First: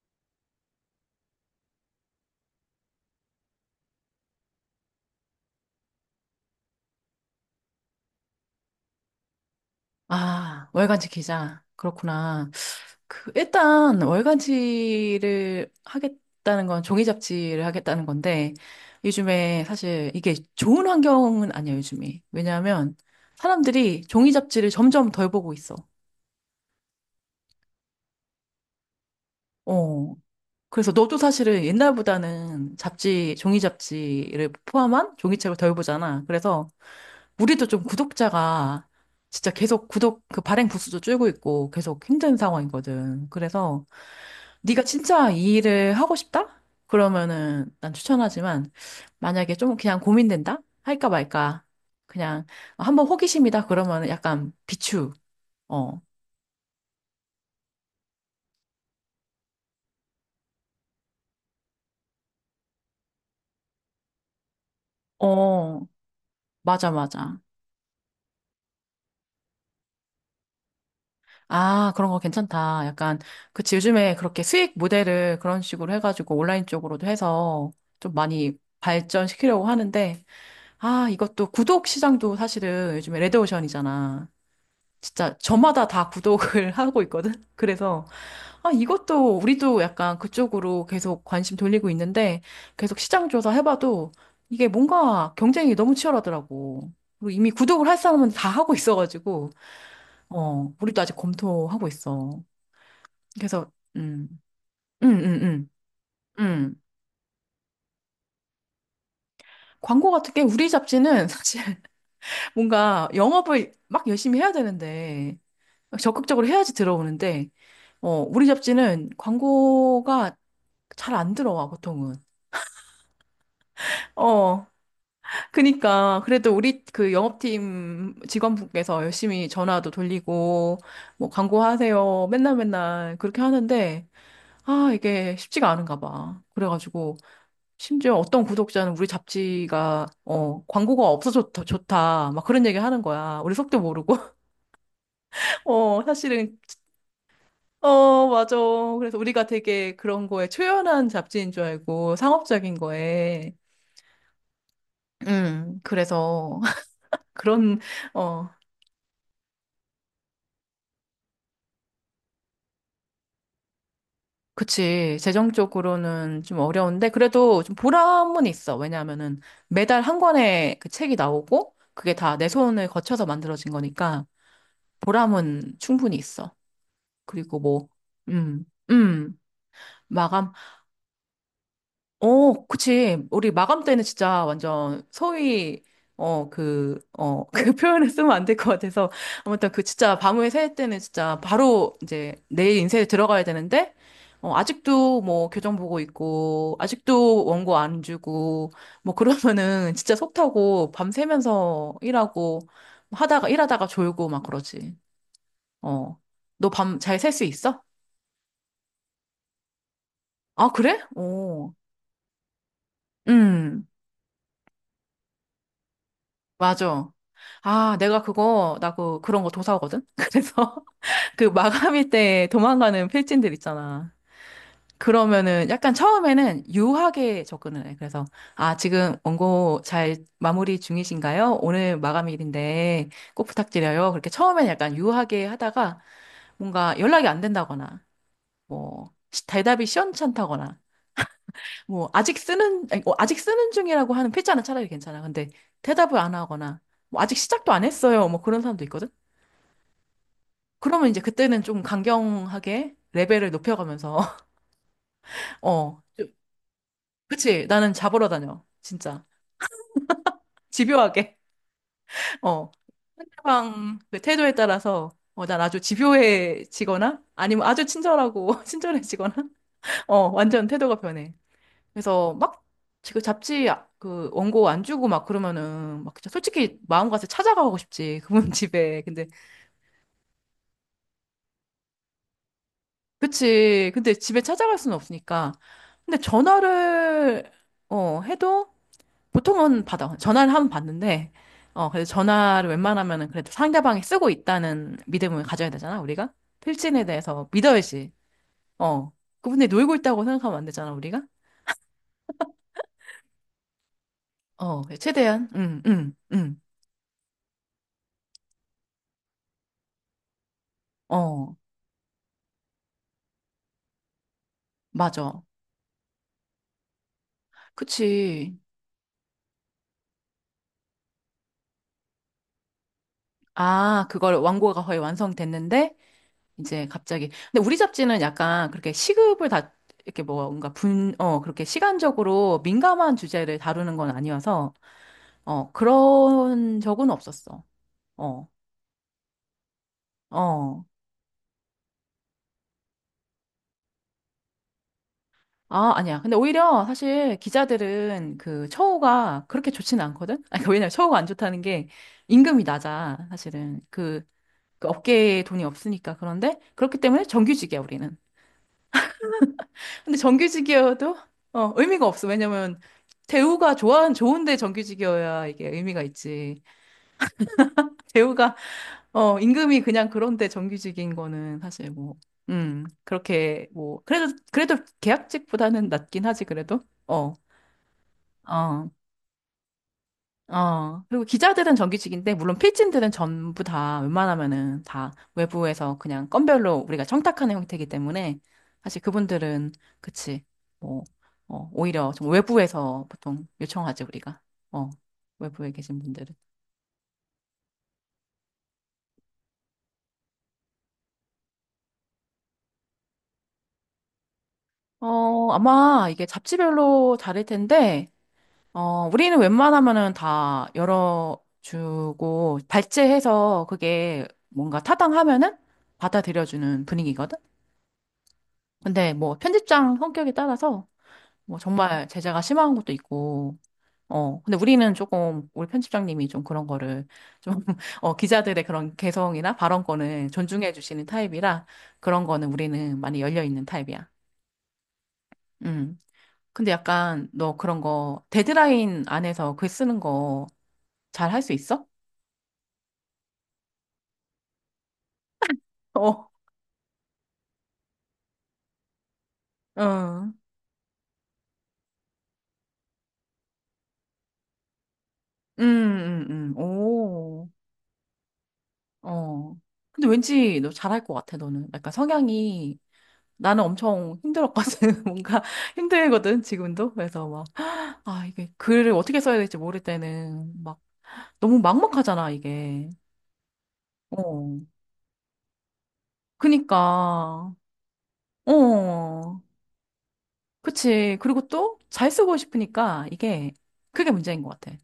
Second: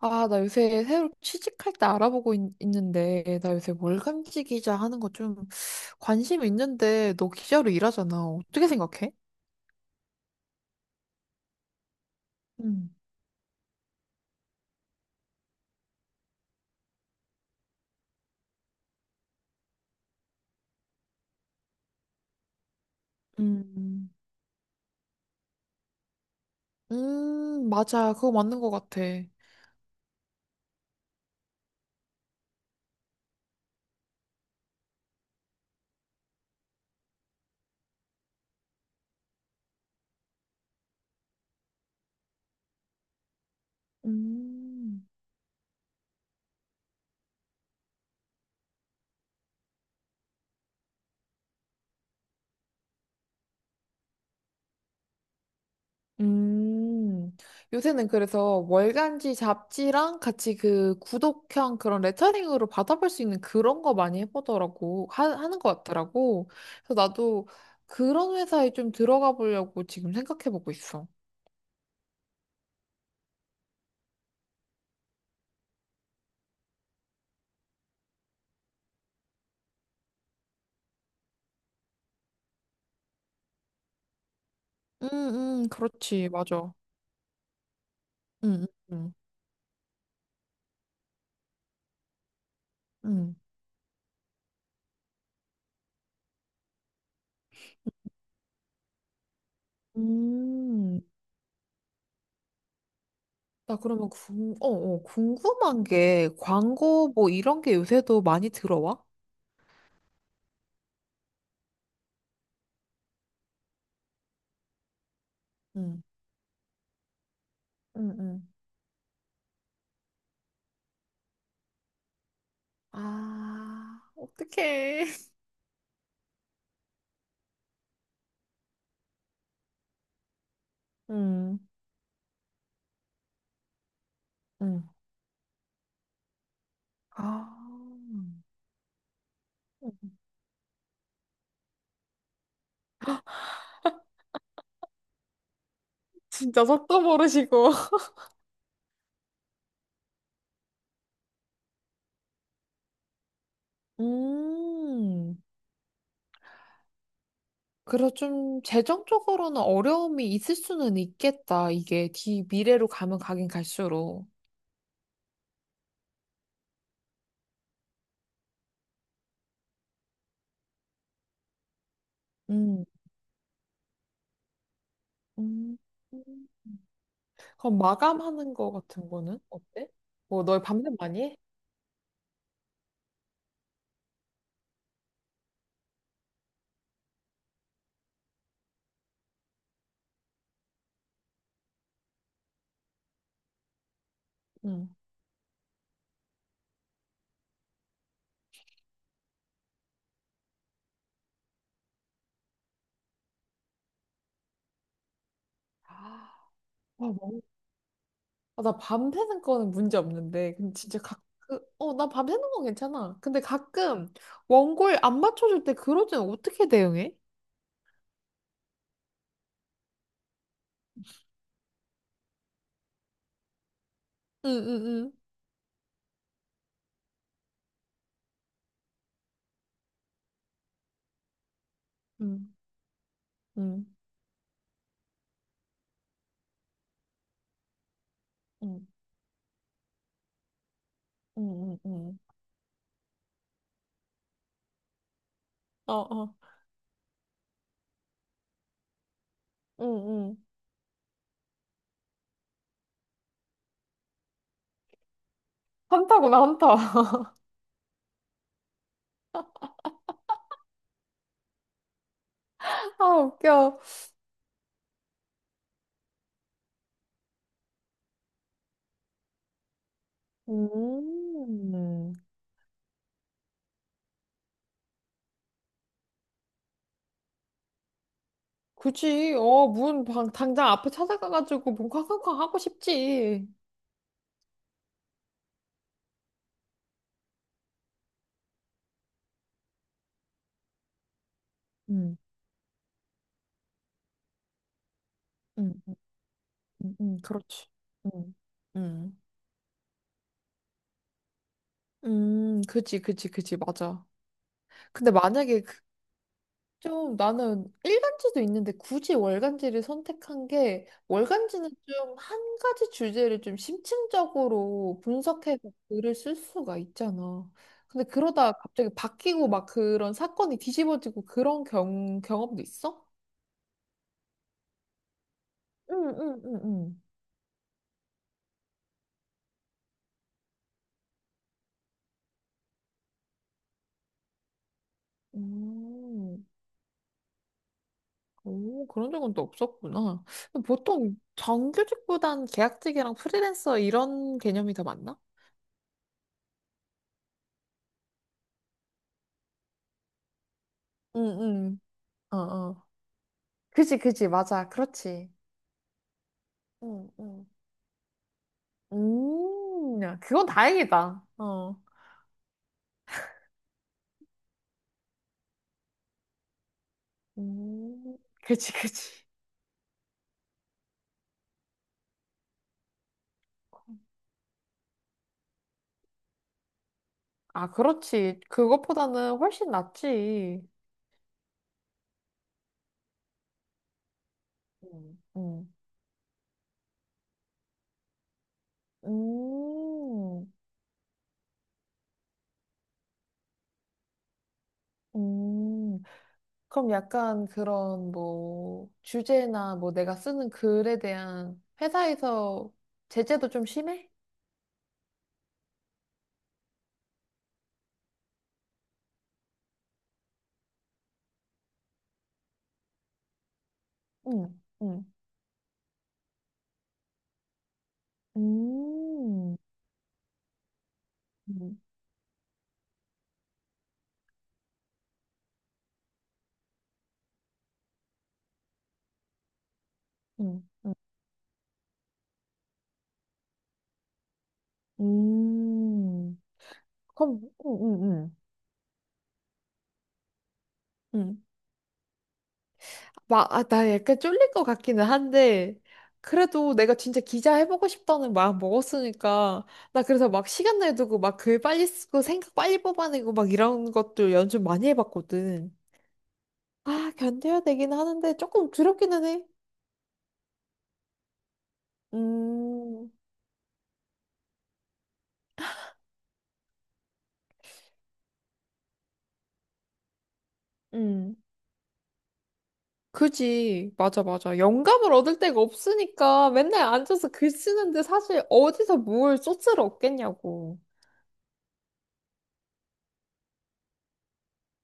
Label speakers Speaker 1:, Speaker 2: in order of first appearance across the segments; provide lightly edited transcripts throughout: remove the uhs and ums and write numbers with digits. Speaker 1: 아, 나 요새 새로 취직할 때 알아보고 있, 는데나 요새 월간지 기자 하는 거 좀 관심 있는데, 너 기자로 일하잖아. 어떻게 생각해?
Speaker 2: 아, 월간지 기자. 그렇구나.
Speaker 1: 음.
Speaker 2: 일단, 월간지를 하겠다는 건 종이 잡지를 하겠다는 건데, 요즘에 사실 이게 좋은 환경은 아니야, 요즘이. 왜냐하면 사람들이
Speaker 1: 음.
Speaker 2: 종이 잡지를 점점 덜 보고 있어.
Speaker 1: 음. 맞아, 그거 맞는 것 같아.
Speaker 2: 어. 그래서 너도 사실은 옛날보다는 잡지, 종이 잡지를 포함한 종이책을 덜 보잖아. 그래서 우리도 좀 구독자가 진짜 계속 그 발행 부수도 줄고 있고 계속 힘든 상황이거든. 그래서 네가
Speaker 1: 음,
Speaker 2: 진짜 이 일을 하고 싶다? 그러면은 난 추천하지만, 만약에 좀 그냥 고민된다? 할까 말까? 그냥 한번 호기심이다 그러면은 약간 비추. 어.
Speaker 1: 음, 요새는 그래서 월간지 잡지랑 같이 그 구독형 그런 레터링으로 받아볼 수 있는 그런 거 많이 해보더라고, 하는 것
Speaker 2: 어.
Speaker 1: 같더라고.
Speaker 2: 맞아,
Speaker 1: 그래서
Speaker 2: 맞아.
Speaker 1: 나도 그런 회사에 좀 들어가 보려고 지금 생각해보고 있어.
Speaker 2: 아, 그런 거 괜찮다. 약간 그치, 요즘에 그렇게 수익 모델을 그런 식으로 해 가지고 온라인 쪽으로도 해서 좀 많이 발전시키려고 하는데, 아, 이것도 구독 시장도 사실은 요즘에 레드오션이잖아. 진짜
Speaker 1: 음. 음.
Speaker 2: 저마다 다
Speaker 1: 그렇지,
Speaker 2: 구독을
Speaker 1: 맞아.
Speaker 2: 하고 있거든. 그래서
Speaker 1: 음.
Speaker 2: 아,
Speaker 1: 음.
Speaker 2: 이것도 우리도 약간 그쪽으로 계속 관심 돌리고 있는데, 계속 시장
Speaker 1: 음.
Speaker 2: 조사 해봐도 이게 뭔가 경쟁이 너무 치열하더라고. 그리고 이미 구독을 할 사람은 다 하고 있어가지고,
Speaker 1: 음.
Speaker 2: 우리도
Speaker 1: 음.
Speaker 2: 아직 검토하고 있어. 그래서,
Speaker 1: 나 그러면
Speaker 2: 음, 음, 음,
Speaker 1: 궁금한 게
Speaker 2: 음.
Speaker 1: 광고 뭐 이런 게 요새도 많이 들어와?
Speaker 2: 광고 같은 게 우리 잡지는 사실 뭔가 영업을 막 열심히 해야 되는데,
Speaker 1: 음.
Speaker 2: 적극적으로 해야지 들어오는데,
Speaker 1: 음.
Speaker 2: 우리
Speaker 1: 음.
Speaker 2: 잡지는 광고가 잘 안 들어와, 보통은.
Speaker 1: 아,
Speaker 2: 어.
Speaker 1: 어떡해.
Speaker 2: 그니까 그래도 우리 그 영업팀 직원분께서 열심히 전화도 돌리고, 뭐
Speaker 1: 음.
Speaker 2: 광고하세요 맨날 맨날 그렇게 하는데,
Speaker 1: 음.
Speaker 2: 아, 이게 쉽지가 않은가 봐. 그래가지고
Speaker 1: 아,
Speaker 2: 심지어 어떤 구독자는 우리
Speaker 1: 음,
Speaker 2: 잡지가 광고가 없어 좋다, 좋다 막 그런 얘기 하는 거야. 우리 속도 모르고. 사실은.
Speaker 1: 진짜 속도 모르시고.
Speaker 2: 맞아. 그래서 우리가 되게 그런 거에 초연한 잡지인 줄 알고, 상업적인 거에
Speaker 1: 음.
Speaker 2: 그래서 그런
Speaker 1: 그래서
Speaker 2: 어
Speaker 1: 좀 재정적으로는 어려움이 있을 수는 있겠다. 이게 뒤 미래로 가면 가긴 갈수록.
Speaker 2: 그치. 재정적으로는 좀 어려운데, 그래도 좀 보람은 있어. 왜냐하면은 매달 한 권의 그 책이 나오고, 그게 다 내
Speaker 1: 음.
Speaker 2: 손을 거쳐서 만들어진 거니까, 보람은
Speaker 1: 음.
Speaker 2: 충분히 있어. 그리고
Speaker 1: 그럼
Speaker 2: 뭐,
Speaker 1: 마감하는
Speaker 2: 음,
Speaker 1: 거 같은
Speaker 2: 음,
Speaker 1: 거는 어때? 뭐,
Speaker 2: 마감.
Speaker 1: 너 밤새 많이 해?
Speaker 2: 그치. 우리 마감 때는 진짜 완전 소위, 그 표현을 쓰면 안 될 것 같아서. 아무튼 그 진짜 밤을 새울 때는 진짜 바로 이제 내일 인쇄에 들어가야 되는데,
Speaker 1: 응.
Speaker 2: 아직도 뭐 교정 보고 있고, 아직도 원고 안 주고, 뭐 그러면은 진짜 속 타고 밤새면서 일하고, 일하다가 졸고 막 그러지. 어.
Speaker 1: 아,
Speaker 2: 너 밤
Speaker 1: 아,
Speaker 2: 잘 셀
Speaker 1: 뭐.
Speaker 2: 수 있어?
Speaker 1: 아, 나 밤새는 거는 문제 없는데,
Speaker 2: 아,
Speaker 1: 근데 진짜
Speaker 2: 그래?
Speaker 1: 가끔,
Speaker 2: 어.
Speaker 1: 나 밤새는 건 괜찮아. 근데
Speaker 2: 음.
Speaker 1: 가끔 원고를 안 맞춰줄 때 그럴 때는 어떻게
Speaker 2: 맞아.
Speaker 1: 대응해?
Speaker 2: 아, 내가 그거, 나 그, 그런 거 도사거든? 그래서 그 마감일 때 도망가는 필진들 있잖아.
Speaker 1: 응, 응, 응,
Speaker 2: 그러면은 약간 처음에는 유하게 접근을 해. 그래서, 아, 지금 원고 잘 마무리 중이신가요? 오늘
Speaker 1: 응,
Speaker 2: 마감일인데 꼭
Speaker 1: 응,
Speaker 2: 부탁드려요. 그렇게 처음엔 약간 유하게 하다가 뭔가 연락이 안 된다거나,
Speaker 1: 응,
Speaker 2: 뭐, 대답이 시원찮다거나,
Speaker 1: 응, 응,
Speaker 2: 뭐
Speaker 1: 응.
Speaker 2: 아직 쓰는 아니, 아직 쓰는 중이라고 하는 필자는 차라리 괜찮아. 근데
Speaker 1: 어,
Speaker 2: 대답을 안
Speaker 1: 어,
Speaker 2: 하거나, 뭐 아직 시작도 안 했어요, 뭐 그런 사람도 있거든.
Speaker 1: 응, 응.
Speaker 2: 그러면 이제 그때는 좀 강경하게 레벨을 높여가면서 어 좀-
Speaker 1: 한타구나, 한타.
Speaker 2: 그치, 나는 잡으러 다녀 진짜. 집요하게. 어
Speaker 1: 아, 웃겨.
Speaker 2: 상대방 그 태도에 따라서 난 아주 집요해지거나 아니면 아주 친절하고 친절해지거나 완전 태도가 변해.
Speaker 1: 음,
Speaker 2: 그래서 막 지금 그 원고 안 주고 막 그러면은 막 진짜 솔직히 마음 가서 찾아가고 싶지, 그분
Speaker 1: 그
Speaker 2: 집에. 근데
Speaker 1: 치 당장 앞에 찾아가가지고 문 쾅쾅쾅 하고 싶지.
Speaker 2: 그치, 근데 집에 찾아갈 수는 없으니까. 근데 전화를 해도 보통은 받아, 전화를 하면 받는데, 그래서
Speaker 1: 음.
Speaker 2: 전화를 웬만하면은, 그래도 상대방이 쓰고 있다는 믿음을 가져야
Speaker 1: 음.
Speaker 2: 되잖아, 우리가.
Speaker 1: 음.
Speaker 2: 필진에
Speaker 1: 음.
Speaker 2: 대해서
Speaker 1: 그렇지.
Speaker 2: 믿어야지.
Speaker 1: 음.
Speaker 2: 어
Speaker 1: 음.
Speaker 2: 그분이 놀고 있다고 생각하면 안 되잖아, 우리가.
Speaker 1: 음. 그지, 그지, 그지, 맞아.
Speaker 2: 어
Speaker 1: 근데
Speaker 2: 최대한
Speaker 1: 만약에 그-.
Speaker 2: 응응응어
Speaker 1: 좀 나는 일간지도 있는데 굳이 월간지를 선택한 게 월간지는 좀 한 가지 주제를 좀 심층적으로
Speaker 2: 맞아.
Speaker 1: 분석해서 글을 쓸 수가 있잖아. 근데 그러다
Speaker 2: 그치.
Speaker 1: 갑자기 바뀌고 막 그런 사건이 뒤집어지고 그런 경험도 있어?
Speaker 2: 아, 그걸 완고가 거의 완성됐는데,
Speaker 1: 응, 응,
Speaker 2: 이제
Speaker 1: 응,
Speaker 2: 갑자기. 근데 우리 잡지는 약간 그렇게 시급을 이렇게 뭐 뭔가 그렇게 시간적으로 민감한 주제를 다루는 건 아니어서,
Speaker 1: 응.
Speaker 2: 그런 적은 없었어. 어,
Speaker 1: 오, 그런 적은 또 없었구나.
Speaker 2: 어.
Speaker 1: 보통 정규직보단 계약직이랑 프리랜서 이런 개념이 더 많나?
Speaker 2: 아, 아니야. 근데 오히려 사실 기자들은 그 처우가 그렇게 좋지는 않거든? 아니, 그러니까 왜냐면 처우가
Speaker 1: 응,
Speaker 2: 안 좋다는
Speaker 1: 응.
Speaker 2: 게
Speaker 1: 어,
Speaker 2: 임금이
Speaker 1: 어.
Speaker 2: 낮아, 사실은.
Speaker 1: 그지, 그지. 맞아.
Speaker 2: 그
Speaker 1: 그렇지.
Speaker 2: 업계에 돈이 없으니까. 그런데 그렇기
Speaker 1: 응,
Speaker 2: 때문에
Speaker 1: 응.
Speaker 2: 정규직이야, 우리는. 근데
Speaker 1: 야, 그건
Speaker 2: 정규직이어도
Speaker 1: 다행이다. 어.
Speaker 2: 의미가 없어. 왜냐면 대우가 좋아 좋은데, 정규직이어야 이게 의미가 있지.
Speaker 1: 음,
Speaker 2: 대우가
Speaker 1: 그지, 그지.
Speaker 2: 임금이 그냥 그런데, 정규직인 거는 사실 뭐 그렇게 뭐 그래도 그래도 계약직보다는 낫긴 하지, 그래도. 어.
Speaker 1: 아, 그렇지.
Speaker 2: 어.
Speaker 1: 그것보다는 훨씬 낫지.
Speaker 2: 그리고 기자들은 정규직인데, 물론 필진들은 전부 다 웬만하면은 다
Speaker 1: 음. 음.
Speaker 2: 외부에서 그냥 건별로 우리가 청탁하는 형태이기 때문에, 사실 그분들은, 그치,
Speaker 1: 음.
Speaker 2: 뭐, 오히려 좀 외부에서 보통 요청하지, 우리가. 어, 외부에 계신
Speaker 1: 음.
Speaker 2: 분들은.
Speaker 1: 그럼 약간 그런 뭐 주제나 뭐 내가 쓰는 글에 대한 회사에서 제재도 좀 심해?
Speaker 2: 아마 이게 잡지별로 다를 텐데, 우리는 웬만하면은 다 열어주고, 발제해서 그게
Speaker 1: 응,
Speaker 2: 뭔가
Speaker 1: 응.
Speaker 2: 타당하면은 받아들여주는 분위기거든? 근데 뭐
Speaker 1: 음.
Speaker 2: 편집장 성격에 따라서 뭐
Speaker 1: 음.
Speaker 2: 정말 제재가 심한 것도 있고, 근데 우리는 조금, 우리 편집장님이 좀 그런 거를 좀, 기자들의 그런 개성이나 발언권을
Speaker 1: 음.
Speaker 2: 존중해 주시는 타입이라 그런 거는 우리는 많이 열려 있는 타입이야. 음.
Speaker 1: 음.
Speaker 2: 근데 약간
Speaker 1: 그럼,
Speaker 2: 너
Speaker 1: 응,
Speaker 2: 그런
Speaker 1: 응,
Speaker 2: 거
Speaker 1: 응.
Speaker 2: 데드라인 안에서 글 쓰는 거 잘 할
Speaker 1: 응.
Speaker 2: 수 있어?
Speaker 1: 막, 아, 나 약간 쫄릴 것 같기는 한데,
Speaker 2: 어,
Speaker 1: 그래도 내가 진짜 기자 해보고 싶다는 마음 먹었으니까, 나 그래서
Speaker 2: 응,
Speaker 1: 막 시간 내두고 막 글 빨리 쓰고 생각 빨리 뽑아내고 막 이런 것도 연습 많이
Speaker 2: 음,
Speaker 1: 해봤거든.
Speaker 2: 음,
Speaker 1: 아,
Speaker 2: 오,
Speaker 1: 견뎌야 되긴 하는데 조금 두렵기는 해.
Speaker 2: 어. 근데 왠지 너 잘할 것 같아, 너는. 약간 성향이.
Speaker 1: 음,
Speaker 2: 나는 엄청 힘들었거든. 뭔가 힘들거든, 지금도. 그래서 막, 아, 이게 글을 어떻게 써야 될지 모를 때는 막
Speaker 1: 음,
Speaker 2: 너무 막막하잖아, 이게.
Speaker 1: 그지. 맞아, 맞아.
Speaker 2: 어.
Speaker 1: 영감을 얻을 데가 없으니까 맨날 앉아서 글
Speaker 2: 그니까,
Speaker 1: 쓰는데 사실 어디서 뭘
Speaker 2: 어.
Speaker 1: 소스를 얻겠냐고.
Speaker 2: 그치. 그리고 또 잘 쓰고 싶으니까 이게, 그게 문제인 것 같아.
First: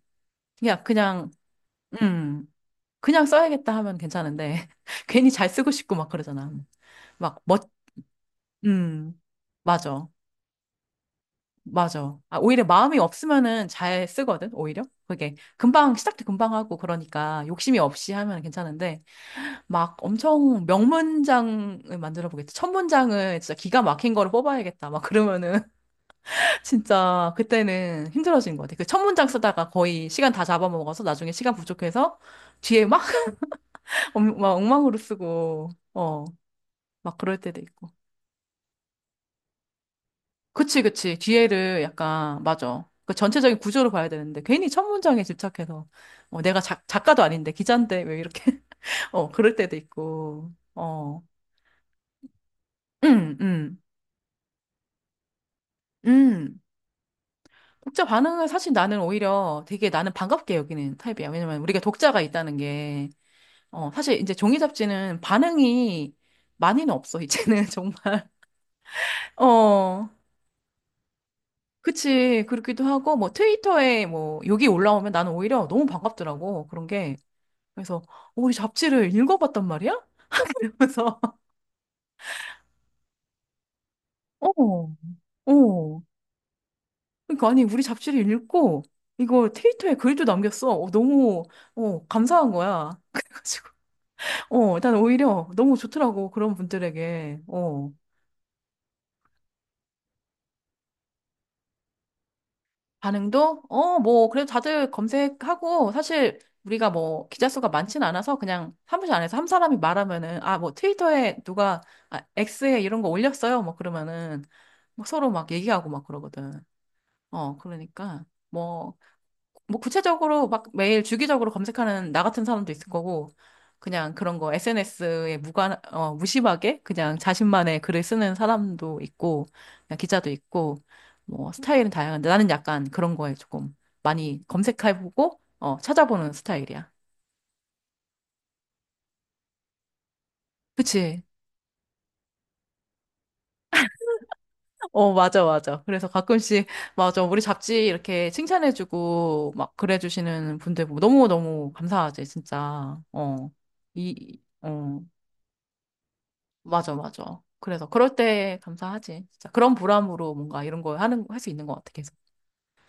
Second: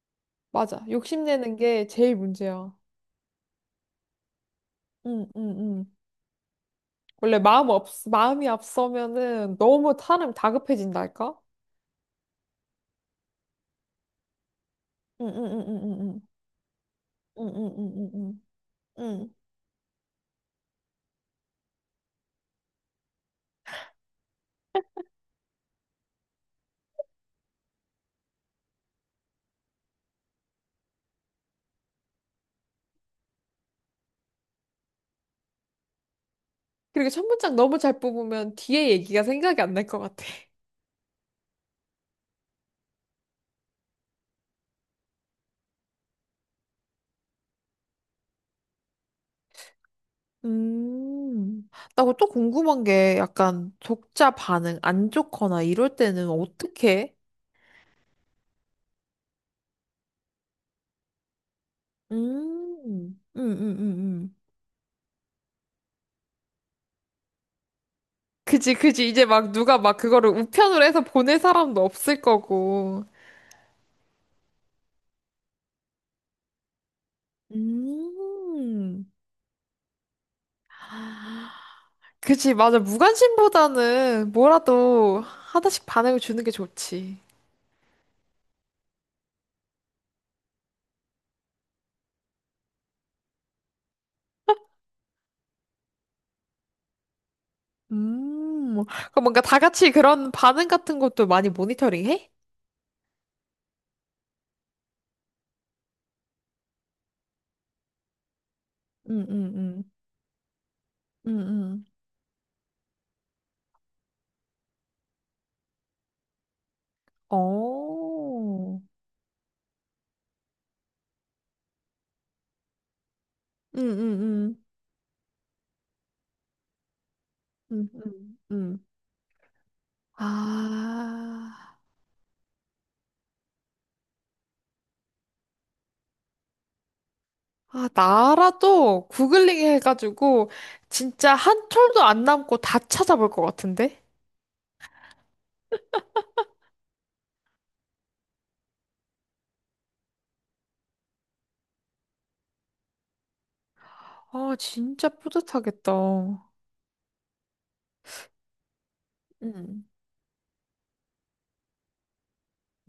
Speaker 2: 그냥,
Speaker 1: 맞아.
Speaker 2: 그냥,
Speaker 1: 욕심내는 게 제일
Speaker 2: 음,
Speaker 1: 문제야.
Speaker 2: 그냥 써야겠다 하면 괜찮은데,
Speaker 1: 응,
Speaker 2: 괜히
Speaker 1: 응,
Speaker 2: 잘 쓰고
Speaker 1: 응.
Speaker 2: 싶고 막 그러잖아.
Speaker 1: 원래
Speaker 2: 막 멋,
Speaker 1: 마음이
Speaker 2: 음,
Speaker 1: 앞서면은 너무
Speaker 2: 맞아.
Speaker 1: 사람 다급해진달까?
Speaker 2: 맞아. 아, 오히려 마음이 없으면은 잘 쓰거든, 오히려.
Speaker 1: 응,
Speaker 2: 그게.
Speaker 1: 응, 응,
Speaker 2: 금방,
Speaker 1: 응, 응.
Speaker 2: 시작도 금방 하고, 그러니까
Speaker 1: 응, 응,
Speaker 2: 욕심이
Speaker 1: 응, 응,
Speaker 2: 없이 하면
Speaker 1: 응.
Speaker 2: 괜찮은데,
Speaker 1: 응. 응.
Speaker 2: 막 엄청 명문장을 만들어 보겠다, 천문장을 진짜 기가 막힌 거를 뽑아야겠다, 막 그러면은, 진짜 그때는 힘들어진 것 같아. 그 천문장 쓰다가 거의 시간 다 잡아먹어서 나중에 시간 부족해서 뒤에 막, 막 엉망으로 쓰고,
Speaker 1: 그리고
Speaker 2: 막
Speaker 1: 첫
Speaker 2: 그럴
Speaker 1: 문장
Speaker 2: 때도
Speaker 1: 너무
Speaker 2: 있고.
Speaker 1: 잘 뽑으면 뒤에 얘기가 생각이 안 날 것 같아.
Speaker 2: 그치, 그치. 뒤에를 약간, 맞아. 그 전체적인 구조를 봐야 되는데, 괜히 첫 문장에 집착해서, 내가 작가도 아닌데, 기자인데, 왜 이렇게, 그럴 때도 있고,
Speaker 1: 음. 나또 그거 또 궁금한 게
Speaker 2: 음,
Speaker 1: 약간
Speaker 2: 음,
Speaker 1: 독자 반응 안 좋거나 이럴 때는
Speaker 2: 음.
Speaker 1: 어떻게?
Speaker 2: 독자 반응을 사실 나는 오히려 되게 나는 반갑게 여기는 타입이야. 왜냐면 우리가 독자가 있다는 게,
Speaker 1: 음. 음. 음. 음.
Speaker 2: 사실 이제
Speaker 1: 음.
Speaker 2: 종이 잡지는 반응이 많이는 없어, 이제는 정말.
Speaker 1: 그지, 그지. 이제 막 누가 막
Speaker 2: 어.
Speaker 1: 그거를 우편으로 해서 보낼 사람도 없을
Speaker 2: 그치, 그렇기도
Speaker 1: 거고.
Speaker 2: 하고, 뭐, 트위터에 뭐, 욕이 올라오면 나는 오히려 너무 반갑더라고. 그런 게, 그래서 우리
Speaker 1: 음.
Speaker 2: 잡지를 읽어봤단 말이야? 이러면서.
Speaker 1: 그지, 맞아. 무관심보다는
Speaker 2: 어.
Speaker 1: 뭐라도 하나씩
Speaker 2: 어
Speaker 1: 반응을 주는 게 좋지.
Speaker 2: 그러니까 아니 우리 잡지를 읽고 이거 트위터에 글도 남겼어. 어, 너무 감사한 거야. 그래가지고 일단 오히려 너무 좋더라고, 그런 분들에게.
Speaker 1: 음. 그럼 뭔가 다 같이 그런 반응 같은 것도 많이 모니터링 해?
Speaker 2: 반응도 뭐 그래도 다들 검색하고, 사실 우리가 뭐 기자 수가 많진 않아서 그냥 사무실
Speaker 1: 응
Speaker 2: 안에서
Speaker 1: 응
Speaker 2: 한 사람이
Speaker 1: 응
Speaker 2: 말하면은, 아 뭐
Speaker 1: 응
Speaker 2: 트위터에 누가
Speaker 1: 응
Speaker 2: 아, X에 이런 거 올렸어요 뭐 그러면은 막 서로 막 얘기하고 막 그러거든. 그러니까,
Speaker 1: 어,
Speaker 2: 뭐, 뭐, 구체적으로 막 매일 주기적으로 검색하는 나 같은 사람도 있을 거고,
Speaker 1: 응,
Speaker 2: 그냥
Speaker 1: 응,
Speaker 2: 그런 거
Speaker 1: 응,
Speaker 2: SNS에 무심하게 그냥 자신만의
Speaker 1: 응,
Speaker 2: 글을 쓰는
Speaker 1: 응, 응.
Speaker 2: 사람도 있고, 그냥 기자도 있고, 뭐,
Speaker 1: 아,
Speaker 2: 스타일은 다양한데, 나는 약간 그런 거에 조금 많이 검색해보고, 찾아보는 스타일이야.
Speaker 1: 아, 나라도 구글링 해가지고
Speaker 2: 그치?
Speaker 1: 진짜 한 톨도 안 남고 다 찾아볼 것 같은데?
Speaker 2: 어, 맞아, 맞아. 그래서 가끔씩, 맞아. 우리 잡지 이렇게 칭찬해주고, 막, 그래주시는 분들 보고 너무너무 감사하지, 진짜. 이,
Speaker 1: 아,
Speaker 2: 어,
Speaker 1: 진짜 뿌듯하겠다.
Speaker 2: 맞아, 맞아. 그래서 그럴 때 감사하지, 진짜. 그런
Speaker 1: 음.
Speaker 2: 보람으로 뭔가 이런 거 하는, 할 수 있는 것 같아, 계속.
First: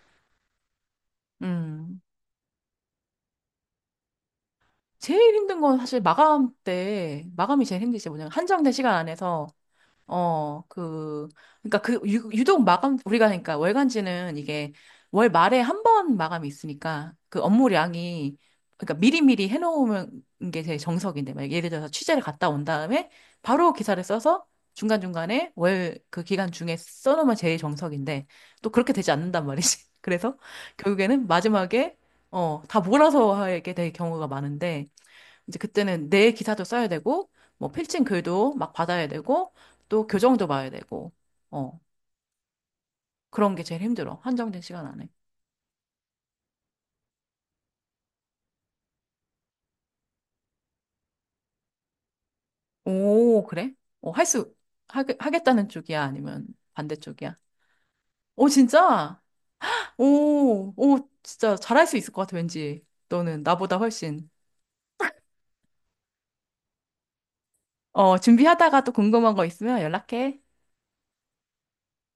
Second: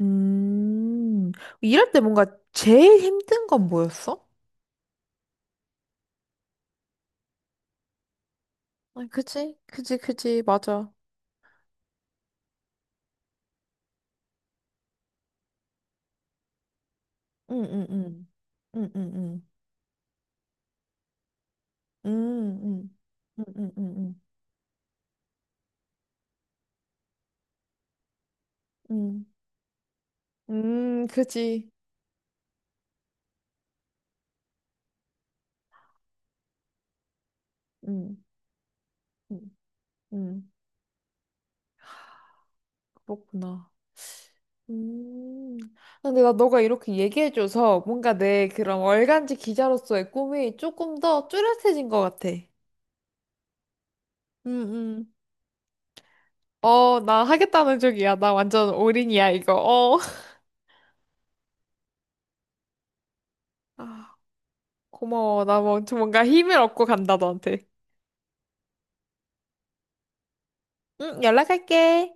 Speaker 1: 음, 일할 때
Speaker 2: 음.
Speaker 1: 뭔가 제일 힘든 건 뭐였어?
Speaker 2: 제일 힘든 건 사실 마감 때, 마감이 제일 힘들지, 뭐냐면, 한정된 시간
Speaker 1: 아,
Speaker 2: 안에서
Speaker 1: 그지? 그지, 그지,
Speaker 2: 어,
Speaker 1: 맞아.
Speaker 2: 그, 그러니까 유독 마감, 우리가, 그러니까 월간지는 이게 월 말에 한 번 마감이 있으니까 그
Speaker 1: 응, 응, 응.
Speaker 2: 업무량이,
Speaker 1: 응,
Speaker 2: 그러니까
Speaker 1: 응, 응.
Speaker 2: 미리미리 해놓으면 게 제일 정석인데, 막 예를 들어서
Speaker 1: 응,
Speaker 2: 취재를 갔다 온
Speaker 1: 응.
Speaker 2: 다음에
Speaker 1: 응, 응,
Speaker 2: 바로
Speaker 1: 응,
Speaker 2: 기사를
Speaker 1: 응.
Speaker 2: 써서 중간중간에 월 그 기간 중에 써놓으면 제일 정석인데, 또 그렇게 되지
Speaker 1: 응.
Speaker 2: 않는단 말이지. 그래서 결국에는
Speaker 1: 그지.
Speaker 2: 마지막에, 다 몰아서 하게 될 경우가 많은데, 이제 그때는 내 기사도 써야 되고, 뭐 필칭
Speaker 1: 응.
Speaker 2: 글도 막 받아야 되고, 또 교정도
Speaker 1: 음,
Speaker 2: 봐야 되고, 어, 그런 게
Speaker 1: 그렇구나.
Speaker 2: 제일 힘들어. 한정된 시간 안에.
Speaker 1: 음. 근데 나 너가 이렇게 얘기해줘서 뭔가 내 그런 월간지 기자로서의 꿈이 조금 더 뚜렷해진 것 같아.
Speaker 2: 오, 그래? 어, 할 수,
Speaker 1: 응.
Speaker 2: 하겠다는 쪽이야? 아니면
Speaker 1: 나
Speaker 2: 반대쪽이야?
Speaker 1: 하겠다는 쪽이야. 나
Speaker 2: 오,
Speaker 1: 완전
Speaker 2: 진짜?
Speaker 1: 올인이야, 이거. 어.
Speaker 2: 오, 오, 진짜 잘할 수 있을 것 같아, 왠지. 너는 나보다
Speaker 1: 아,
Speaker 2: 훨씬.
Speaker 1: 고마워. 나 뭐, 좀 뭔가 힘을 얻고 간다, 너한테.
Speaker 2: 어, 준비하다가 또 궁금한 거 있으면 연락해.
Speaker 1: 응. 응, 연락할게.